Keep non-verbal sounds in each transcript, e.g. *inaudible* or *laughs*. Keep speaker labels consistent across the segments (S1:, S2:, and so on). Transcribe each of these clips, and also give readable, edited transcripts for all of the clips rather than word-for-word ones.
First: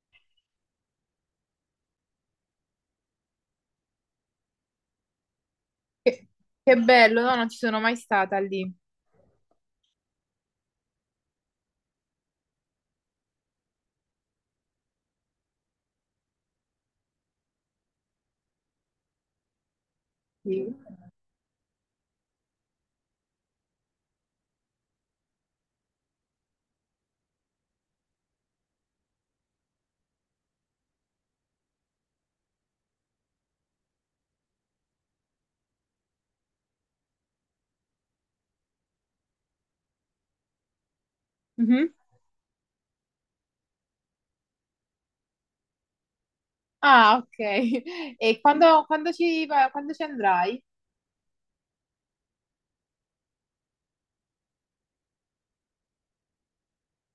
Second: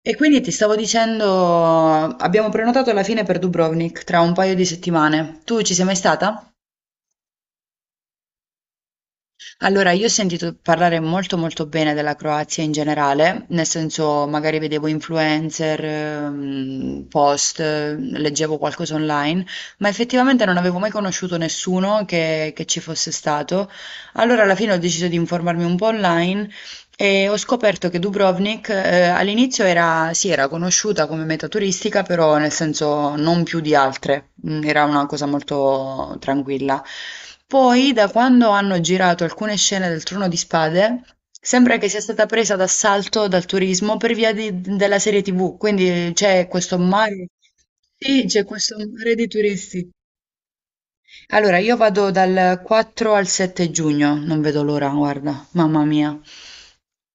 S1: E quindi ti stavo dicendo, abbiamo prenotato alla fine per Dubrovnik tra un paio di settimane. Tu ci sei mai
S2: Che,
S1: stata?
S2: che bello, no, non ci sono mai stata lì.
S1: Allora, io ho sentito parlare molto molto bene della Croazia in generale, nel senso magari vedevo influencer, post, leggevo qualcosa online, ma effettivamente non
S2: Sì.
S1: avevo mai conosciuto nessuno che ci fosse stato. Allora, alla fine ho deciso di informarmi un po' online. E ho scoperto che Dubrovnik, all'inizio era, sì, era conosciuta come meta turistica, però nel senso non più di altre, era una cosa molto tranquilla. Poi, da quando hanno girato alcune scene del Trono di Spade, sembra che
S2: Mhm.
S1: sia stata presa d'assalto dal turismo per via della serie TV, quindi c'è questo
S2: Ah,
S1: mare,
S2: ok. *laughs*
S1: sì,
S2: E
S1: c'è questo
S2: quando, quando
S1: mare di
S2: ci, va-
S1: turisti.
S2: quando ci andrai?
S1: Allora, io vado dal 4 al 7 giugno, non vedo l'ora, guarda, mamma mia.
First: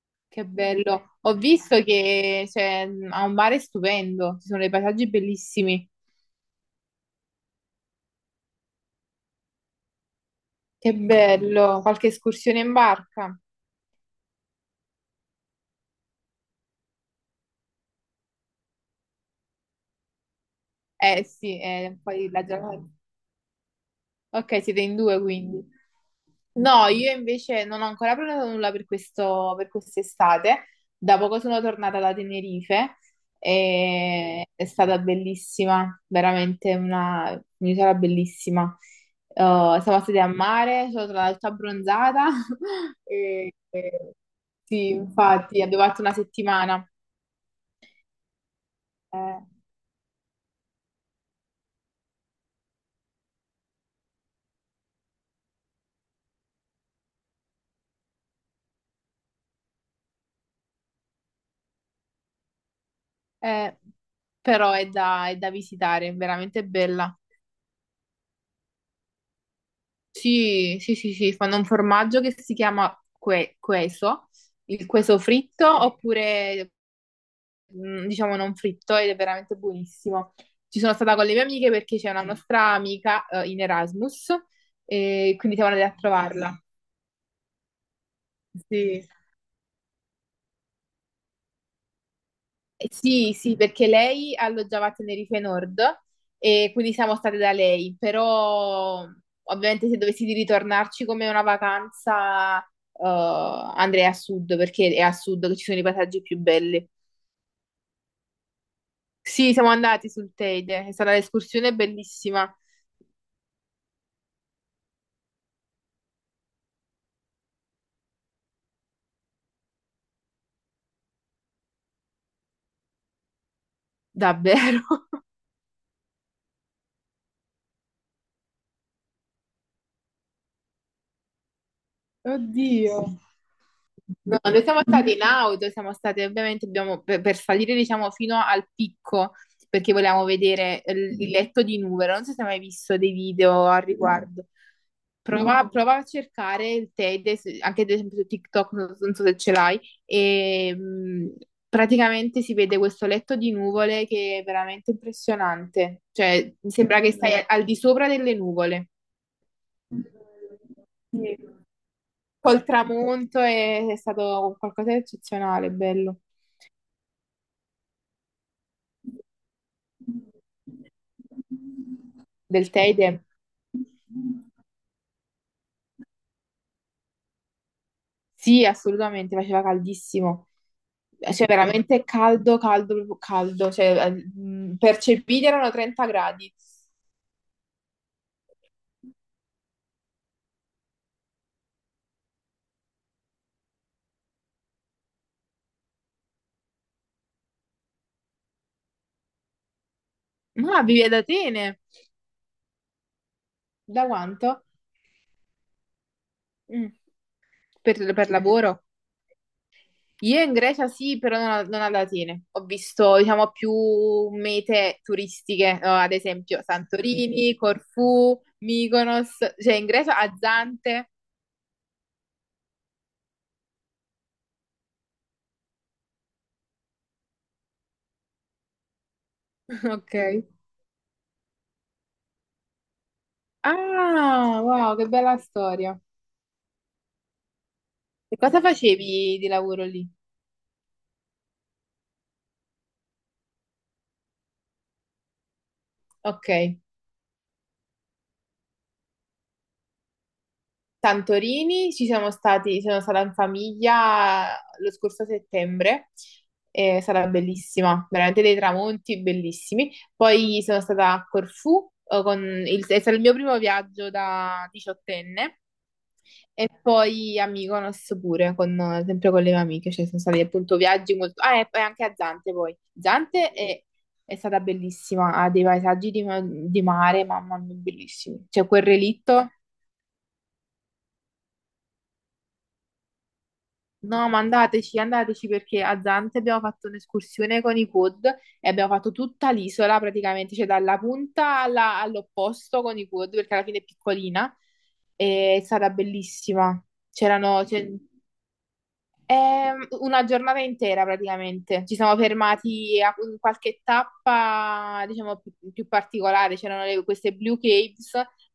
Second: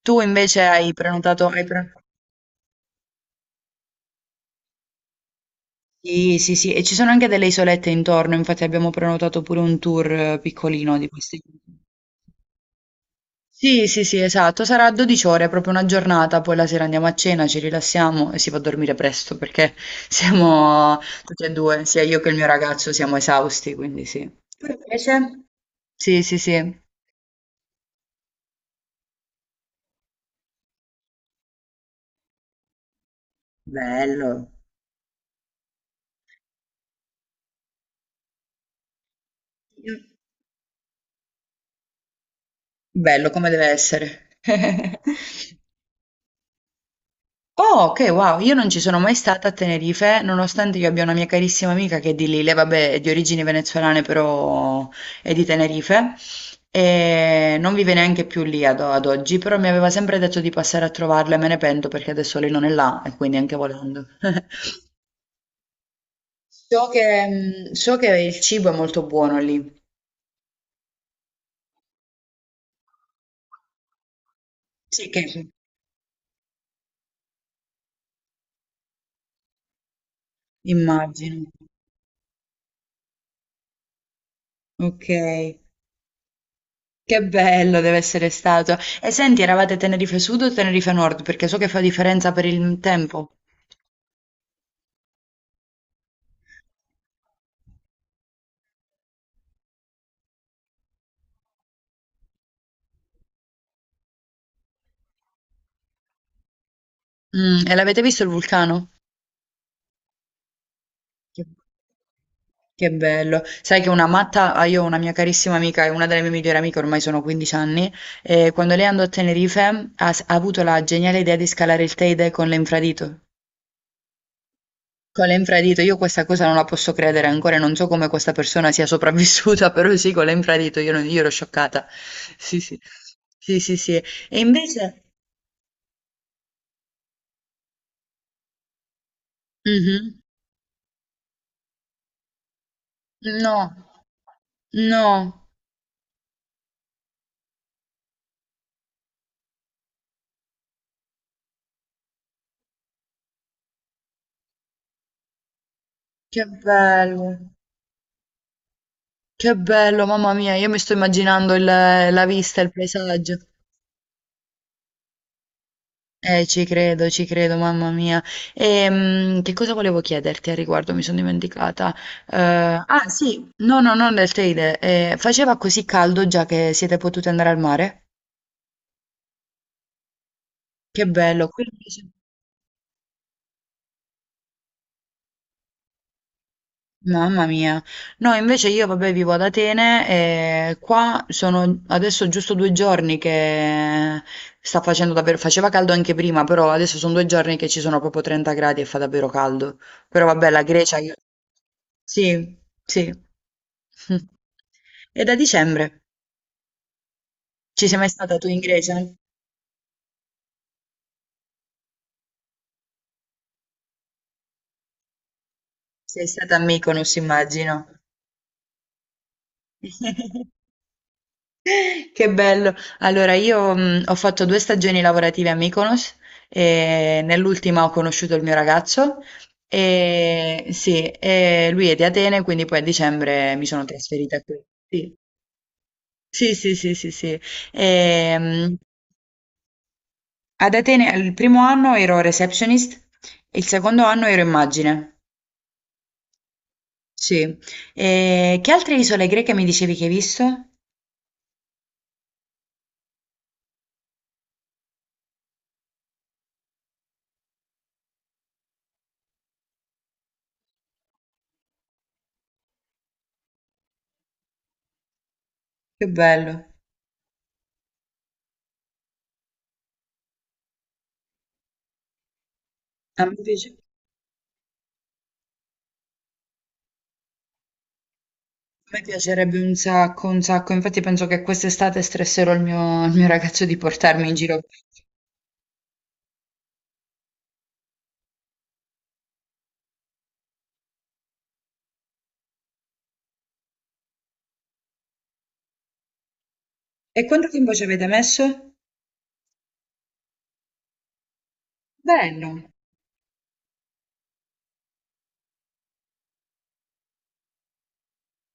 S1: Tu
S2: Che
S1: invece hai
S2: bello. Ho
S1: prenotato,
S2: visto che c'è, ha un mare stupendo, ci sono dei paesaggi bellissimi.
S1: Sì, sì, sì, e ci sono anche delle isolette intorno, infatti abbiamo prenotato pure un tour
S2: Che
S1: piccolino di questi.
S2: bello. Qualche escursione in barca?
S1: Sì, sì, sì, esatto, sarà 12 ore, proprio una giornata, poi la sera andiamo a cena, ci rilassiamo e si va a dormire presto perché *laughs* siamo
S2: Eh
S1: tutti e
S2: sì,
S1: due, sia io che
S2: poi
S1: il
S2: la
S1: mio
S2: giornata.
S1: ragazzo, siamo esausti, quindi sì.
S2: Ok,
S1: Tu
S2: siete in due
S1: invece?
S2: quindi.
S1: Sì, sì, sì.
S2: No, io invece non ho ancora prenotato nulla per quest'estate. Da poco sono tornata da Tenerife e
S1: Bello.
S2: è stata bellissima, veramente una un'isola bellissima. Eh, Siamo stati a mare, sono stata tutta abbronzata. *laughs*
S1: Bello come
S2: e,
S1: deve
S2: e-
S1: essere.
S2: sì,
S1: *laughs*
S2: infatti abbiamo fatto una settimana.
S1: Oh, ok, wow, io non ci sono mai
S2: Eh,
S1: stata a Tenerife, nonostante io abbia una mia carissima amica che è di lì, lei vabbè è di origini venezuelane però è di Tenerife e non vive neanche più lì ad oggi, però mi aveva sempre detto di passare a trovarla e me ne pento perché adesso lei non è là e quindi anche
S2: eh,
S1: volendo.
S2: Però
S1: *laughs*
S2: è da visitare, è veramente
S1: So
S2: bella.
S1: che, so che il cibo è molto buono lì.
S2: Sì, sì, sì, sì, fanno un formaggio che si chiama queso, il
S1: Sì,
S2: queso
S1: che
S2: fritto oppure diciamo non fritto ed è veramente buonissimo. Ci sono stata con le mie
S1: immagino.
S2: amiche perché c'è una nostra amica in Erasmus
S1: Ok.
S2: e quindi siamo andate a trovarla.
S1: Che bello deve essere stato.
S2: Sì.
S1: E senti, eravate Tenerife Sud o Tenerife Nord? Perché so che fa differenza per il tempo.
S2: Sì, sì, perché lei alloggiava a Tenerife Nord e quindi siamo state da lei, però ovviamente se dovessi di ritornarci come una vacanza andrei a sud perché è a sud che ci sono i paesaggi più belli.
S1: E l'avete visto il vulcano?
S2: Sì, siamo andati sul Teide, è stata
S1: Che,
S2: un'escursione bellissima,
S1: che bello. Sai che una matta, ah, io ho una mia carissima amica, è una delle mie migliori amiche, ormai sono 15 anni, e quando lei andò a Tenerife ha avuto la geniale idea di scalare il Teide con l'infradito.
S2: davvero. *laughs*
S1: Con l'infradito, io questa cosa non la posso credere ancora, e non so come questa persona sia sopravvissuta, *laughs* però sì, con l'infradito io, io ero scioccata. Sì, sì.
S2: Oddio.
S1: Sì, sì, sì. E
S2: No, noi siamo
S1: invece.
S2: stati in auto, siamo stati ovviamente per salire diciamo fino al picco perché
S1: Mhm.
S2: volevamo vedere il letto di Nuvero. Non so se hai mai visto dei
S1: No,
S2: video al riguardo.
S1: no,
S2: No. Prova a cercare il Teide, anche ad esempio su TikTok, non so se ce l'hai, e praticamente si vede questo letto di nuvole che è veramente impressionante.
S1: che
S2: Cioè, sembra che
S1: bello,
S2: stai al di sopra delle nuvole.
S1: che bello, mamma mia, io mi sto
S2: Sì.
S1: immaginando la vista,
S2: Col
S1: il paesaggio.
S2: tramonto è stato qualcosa di eccezionale, bello.
S1: Ci credo, mamma mia. Che cosa volevo chiederti al riguardo? Mi sono dimenticata. Eh,
S2: Del
S1: ah,
S2: Teide?
S1: sì, no, no, non del Teide. Faceva così caldo già che siete potute andare al mare?
S2: Sì, assolutamente, faceva caldissimo.
S1: Che bello,
S2: Cioè,
S1: qui
S2: veramente
S1: invece.
S2: caldo, caldo, proprio caldo. Cioè, percepiti erano 30 gradi.
S1: Mamma mia. No, invece io, vabbè, vivo ad Atene e qua sono adesso giusto 2 giorni che sta facendo davvero, faceva caldo anche prima, però adesso sono 2 giorni che ci sono proprio 30 gradi e fa davvero caldo. Però vabbè, la
S2: Ma
S1: Grecia,
S2: vivi
S1: io.
S2: ad Atene?
S1: Sì, sì.
S2: Da
S1: *laughs*
S2: quanto?
S1: E da dicembre?
S2: Mm.
S1: Ci sei mai
S2: Per
S1: stata tu in
S2: lavoro?
S1: Grecia?
S2: Io in Grecia sì, però non ad Atene. Ho visto, diciamo, più mete turistiche, no, ad
S1: Sei stata a
S2: esempio
S1: Mykonos,
S2: Santorini,
S1: immagino.
S2: Corfù, Mykonos, cioè in Grecia a
S1: *laughs*
S2: Zante.
S1: Che bello! Allora io, ho fatto 2 stagioni lavorative a Mykonos e nell'ultima ho conosciuto il mio ragazzo
S2: *laughs* Ok.
S1: e sì, e lui è di Atene, quindi poi a dicembre mi sono trasferita
S2: Ah, wow, che
S1: qui.
S2: bella storia.
S1: Sì, sì, sì, sì, sì, sì.
S2: E cosa
S1: Ehm,
S2: facevi di lavoro lì?
S1: ad Atene il primo anno ero receptionist, il secondo anno ero immagine.
S2: Ok.
S1: Sì. E che altre isole greche mi dicevi che hai visto?
S2: Santorini, ci siamo stati, sono stata in famiglia lo scorso settembre, è stata bellissima, veramente dei tramonti bellissimi. Poi sono stata a Corfù, è stato il mio primo viaggio da diciottenne,
S1: Che bello.
S2: e poi a Mykonos pure, sempre con le mie amiche, cioè sono stati appunto viaggi molto... Ah, e poi anche a Zante poi.
S1: A me
S2: Zante
S1: piace-
S2: è stata bellissima, ha dei paesaggi di mare, mamma mia, bellissimi. C'è quel
S1: A me
S2: relitto...
S1: piacerebbe un sacco, infatti penso che quest'estate stresserò il mio ragazzo di portarmi
S2: No,
S1: in
S2: ma
S1: giro.
S2: andateci, andateci perché a Zante abbiamo fatto un'escursione con i quad e abbiamo fatto tutta l'isola praticamente, cioè dalla punta all'opposto con i quad perché alla fine è piccolina. E è stata bellissima.
S1: E quanto
S2: C'erano,
S1: tempo ci avete messo?
S2: è una giornata intera praticamente. Ci siamo
S1: Bello.
S2: fermati a in qualche tappa, diciamo, più particolare. C'erano queste Blue Caves,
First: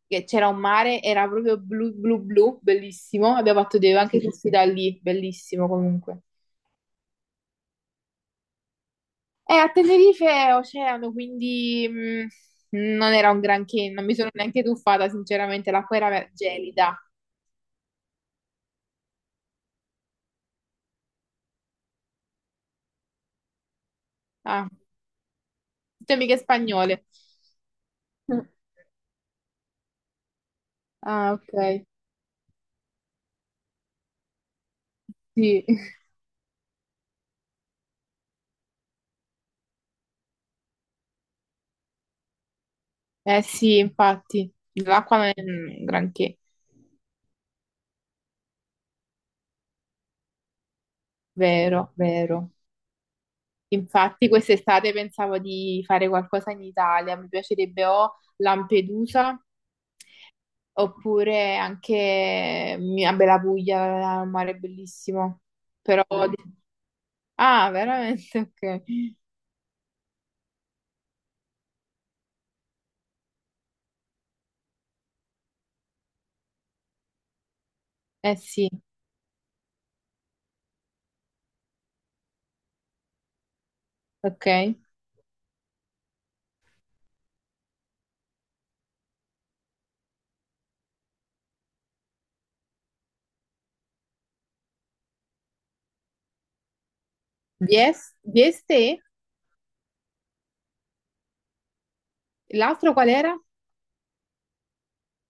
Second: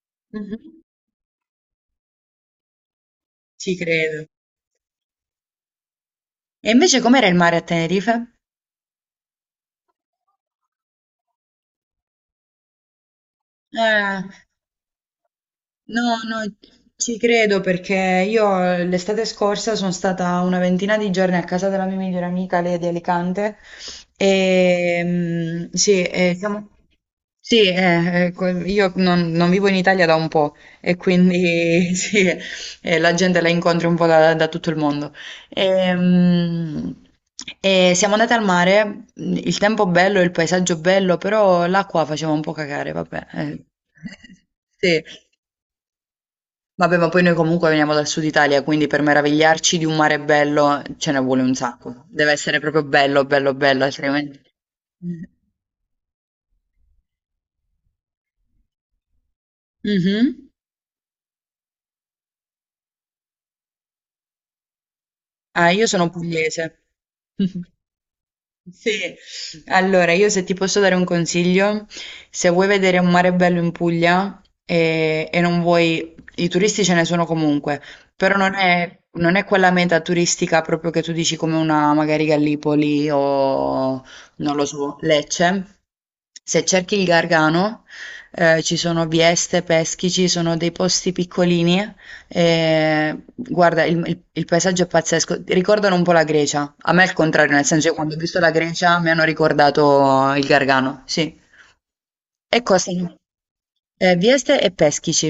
S2: che c'era un
S1: Mhm.
S2: mare, era proprio blu blu blu, bellissimo. Abbiamo
S1: Ci
S2: fatto dei, anche
S1: credo.
S2: questi da lì, bellissimo comunque.
S1: E invece com'era il mare a Tenerife?
S2: E a Tenerife è oceano, quindi non era un granché, non mi
S1: Eh,
S2: sono neanche tuffata, sinceramente, l'acqua era
S1: No, no,
S2: gelida.
S1: ci credo perché io l'estate scorsa sono stata una ventina di giorni a casa della mia migliore amica, lei è di Alicante,
S2: Ah,
S1: e sì,
S2: temi
S1: e
S2: che
S1: siamo.
S2: spagnole.
S1: Sì,
S2: *laughs*
S1: io non vivo in Italia da un po' e
S2: Ah, ok,
S1: quindi *laughs* sì, la gente la incontri un po' da tutto il mondo.
S2: sì.
S1: E, mm, e siamo andate al mare, il tempo bello, il paesaggio bello, però l'acqua faceva un po' cagare, vabbè.
S2: Eh sì, infatti,
S1: *laughs* Sì.
S2: l'acqua non è un granché,
S1: Vabbè, ma poi noi comunque veniamo dal Sud Italia, quindi per meravigliarci di un mare bello ce ne vuole un
S2: vero,
S1: sacco. Deve
S2: vero.
S1: essere proprio bello, bello, bello,
S2: Infatti
S1: altrimenti.
S2: quest'estate pensavo di fare qualcosa in Italia, mi piacerebbe o Lampedusa
S1: Mhm.
S2: oppure anche mia Bella Puglia, il mare è bellissimo.
S1: Ah, io
S2: Però...
S1: sono pugliese.
S2: Ah,
S1: *laughs*
S2: veramente? Ok.
S1: Sì, allora io se ti posso dare un consiglio, se vuoi vedere un mare bello in Puglia e non vuoi, i turisti ce ne sono comunque, però
S2: Eh
S1: non
S2: sì,
S1: è, non è quella meta turistica proprio che tu dici come una magari Gallipoli o
S2: ok.
S1: non lo so, Lecce. Se cerchi il Gargano, ci sono Vieste, Peschici, sono dei posti piccolini. Guarda, il paesaggio è pazzesco. Ricordano un po' la Grecia. A me è il contrario, nel senso che quando ho visto la Grecia
S2: Vieste?
S1: mi hanno ricordato il Gargano, sì. E
S2: L'altro
S1: costano
S2: qual era?
S1: Vieste e Peschici.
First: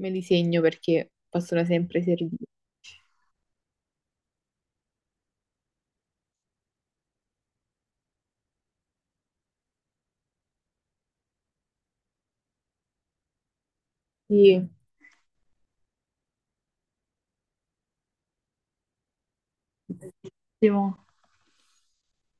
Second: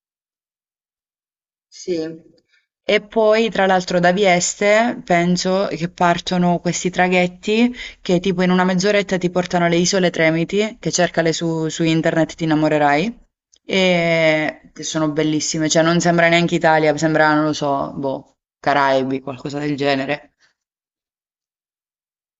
S2: Me li segno perché possono sempre
S1: Sì.
S2: servire.
S1: E poi tra l'altro da Vieste penso che partono questi traghetti che tipo in una mezz'oretta ti portano alle Isole Tremiti, che cercale su internet ti innamorerai,
S2: Sì.
S1: e che sono bellissime, cioè non sembra neanche Italia, sembra, non lo so, boh, Caraibi, qualcosa del genere.
S2: Ottimo.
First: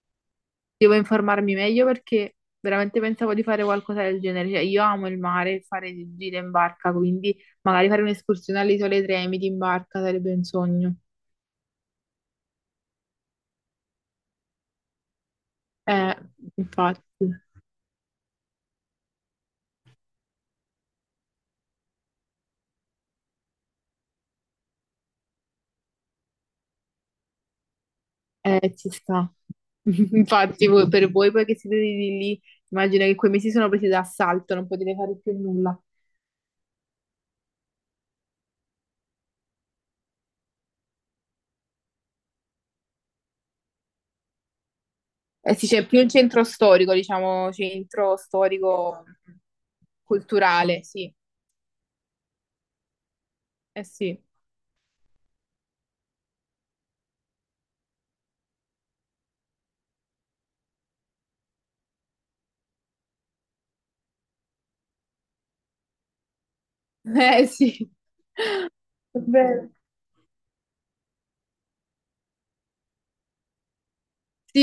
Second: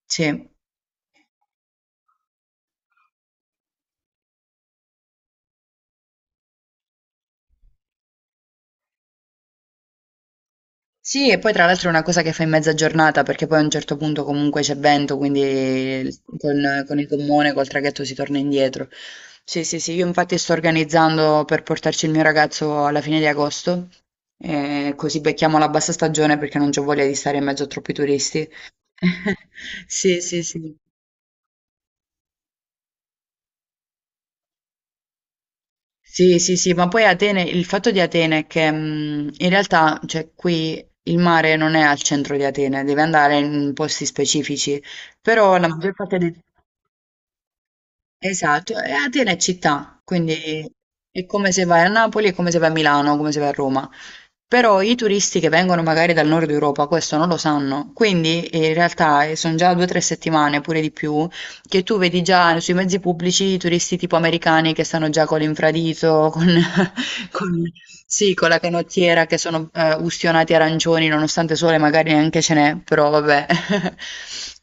S1: Sì.
S2: Devo informarmi meglio perché veramente pensavo di fare qualcosa del genere. Cioè, io amo il mare, e fare gite in barca, quindi magari fare un'escursione alle Isole Tremiti in barca sarebbe un sogno.
S1: Sì, e poi tra l'altro è una cosa che fai in mezza giornata perché poi a un certo punto comunque c'è vento, quindi
S2: Eh,
S1: con il
S2: infatti,
S1: gommone, col traghetto si torna indietro. Sì, sì, sì, io infatti sto organizzando per portarci il mio ragazzo alla fine di agosto, così becchiamo la bassa stagione perché non c'ho voglia di stare in mezzo a troppi turisti.
S2: ci sta.
S1: *laughs*
S2: *laughs*
S1: Sì, sì,
S2: Infatti,
S1: sì.
S2: per voi poi che siete lì, lì, immagino che quei mesi sono presi d'assalto, non potete fare più nulla.
S1: Sì, sì, sì, ma poi Atene, il fatto di Atene è che in realtà, cioè, qui il mare.
S2: Eh sì, c'è più un centro storico, diciamo, centro
S1: Esatto, e
S2: storico
S1: Atene è città, quindi
S2: culturale, sì.
S1: è come se vai a Napoli, è come se vai a Milano, come se vai a
S2: Eh
S1: Roma.
S2: sì. *laughs*
S1: Però i turisti che vengono magari dal nord Europa questo non lo sanno, quindi in realtà sono già 2 o 3 settimane, pure di più, che tu vedi già sui mezzi pubblici i turisti tipo americani che stanno già con l'infradito, *laughs*
S2: Eh
S1: con-
S2: sì.
S1: sì, con la
S2: È
S1: canottiera, che sono
S2: vero.
S1: ustionati arancioni, nonostante sole magari neanche ce n'è, però vabbè.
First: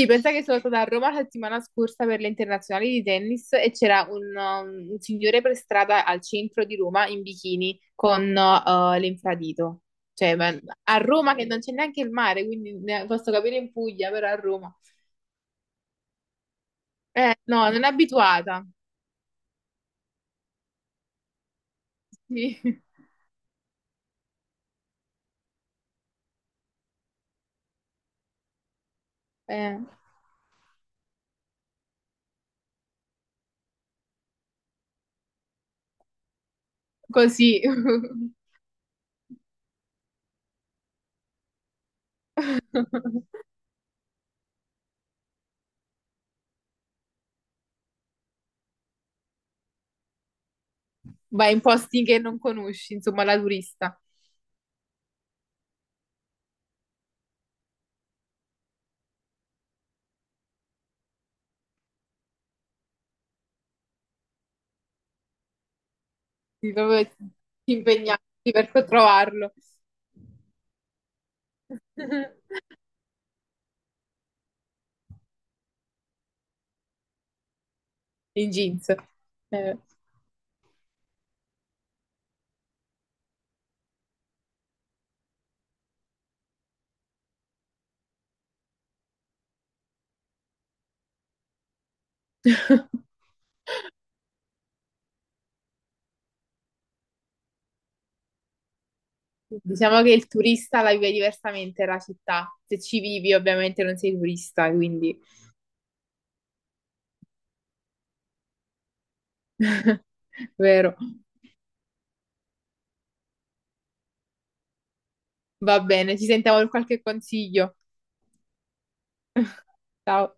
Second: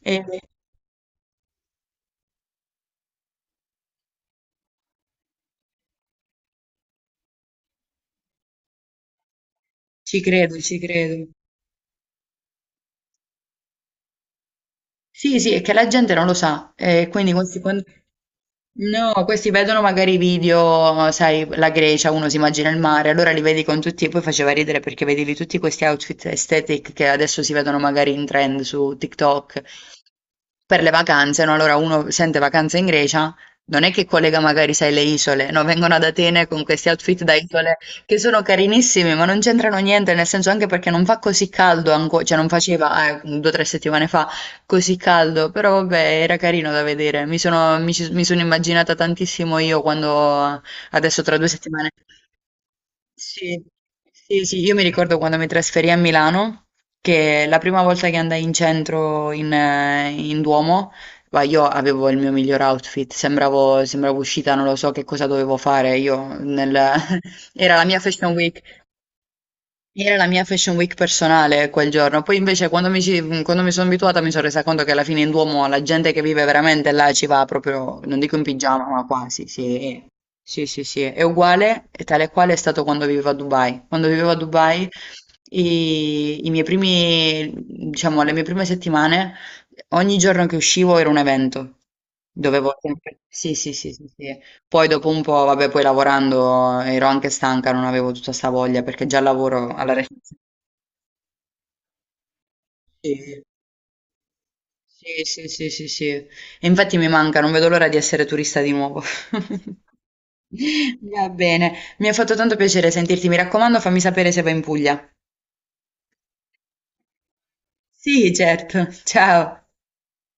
S1: *laughs* E
S2: pensa che sono stata a Roma la settimana scorsa per le internazionali di tennis e c'era un signore per strada al centro di Roma in bikini con l'infradito.
S1: ci
S2: Cioè,
S1: credo, ci
S2: a
S1: credo.
S2: Roma che non c'è neanche il mare, quindi posso capire in Puglia, però a Roma.
S1: Sì, sì, è che la gente non lo sa, e quindi questi,
S2: No, non è abituata.
S1: no, questi vedono magari i video, sai, la Grecia, uno si
S2: Sì.
S1: immagina il
S2: *laughs*
S1: mare, allora li vedi con tutti, e poi faceva ridere perché vedevi tutti questi outfit aesthetic che adesso si vedono magari in trend su TikTok
S2: Eh,
S1: per le vacanze, no? Allora uno sente vacanze in Grecia, non è che collega magari, sai, le isole, no? Vengono ad Atene con questi outfit da
S2: Così *laughs*
S1: isole che sono carinissimi, ma non c'entrano niente, nel senso anche perché non fa così caldo ancora, cioè non faceva 2 o 3 settimane fa così caldo, però vabbè, era carino da vedere. Mi sono immaginata tantissimo io quando adesso tra due
S2: vai in
S1: settimane.
S2: posti che non conosci, insomma, la
S1: Sì,
S2: turista.
S1: sì, sì, io mi ricordo quando mi trasferì a Milano, che la prima volta che andai in centro in Duomo, ma io avevo il mio miglior outfit, sembravo uscita, non lo so che cosa dovevo fare io
S2: Devi proprio
S1: *laughs*
S2: ti
S1: Era la mia Fashion
S2: impegnarti
S1: Week.
S2: per trovarlo
S1: Era la mia Fashion Week personale quel giorno, poi invece
S2: *laughs*
S1: quando mi sono abituata mi sono resa conto che alla fine in Duomo la gente che vive veramente là ci va proprio, non dico in
S2: in
S1: pigiama,
S2: jeans.
S1: ma quasi,
S2: Eh.
S1: sì. Sì, sì, sì, è uguale, e tale e quale è stato quando vivevo a Dubai. Quando vivevo a Dubai, i miei primi, diciamo, le mie prime settimane, ogni giorno che uscivo era un evento. Dovevo
S2: *laughs*
S1: sempre. Sì, sì, sì, sì, sì. Poi dopo un po', vabbè, poi lavorando ero anche stanca, non avevo tutta sta voglia perché già lavoro alla
S2: Diciamo che il
S1: recinzione.
S2: turista la vive diversamente la città. Se ci vivi,
S1: Sì,
S2: ovviamente non sei turista, quindi
S1: sì, sì, sì, sì, sì. E infatti mi manca, non vedo l'ora di essere turista di nuovo. *laughs*
S2: vero.
S1: Va bene, mi ha fatto tanto piacere sentirti, mi raccomando, fammi sapere se vai in Puglia.
S2: Va bene, ci sentiamo per qualche consiglio.
S1: Sì, certo. Ciao.
S2: Ciao.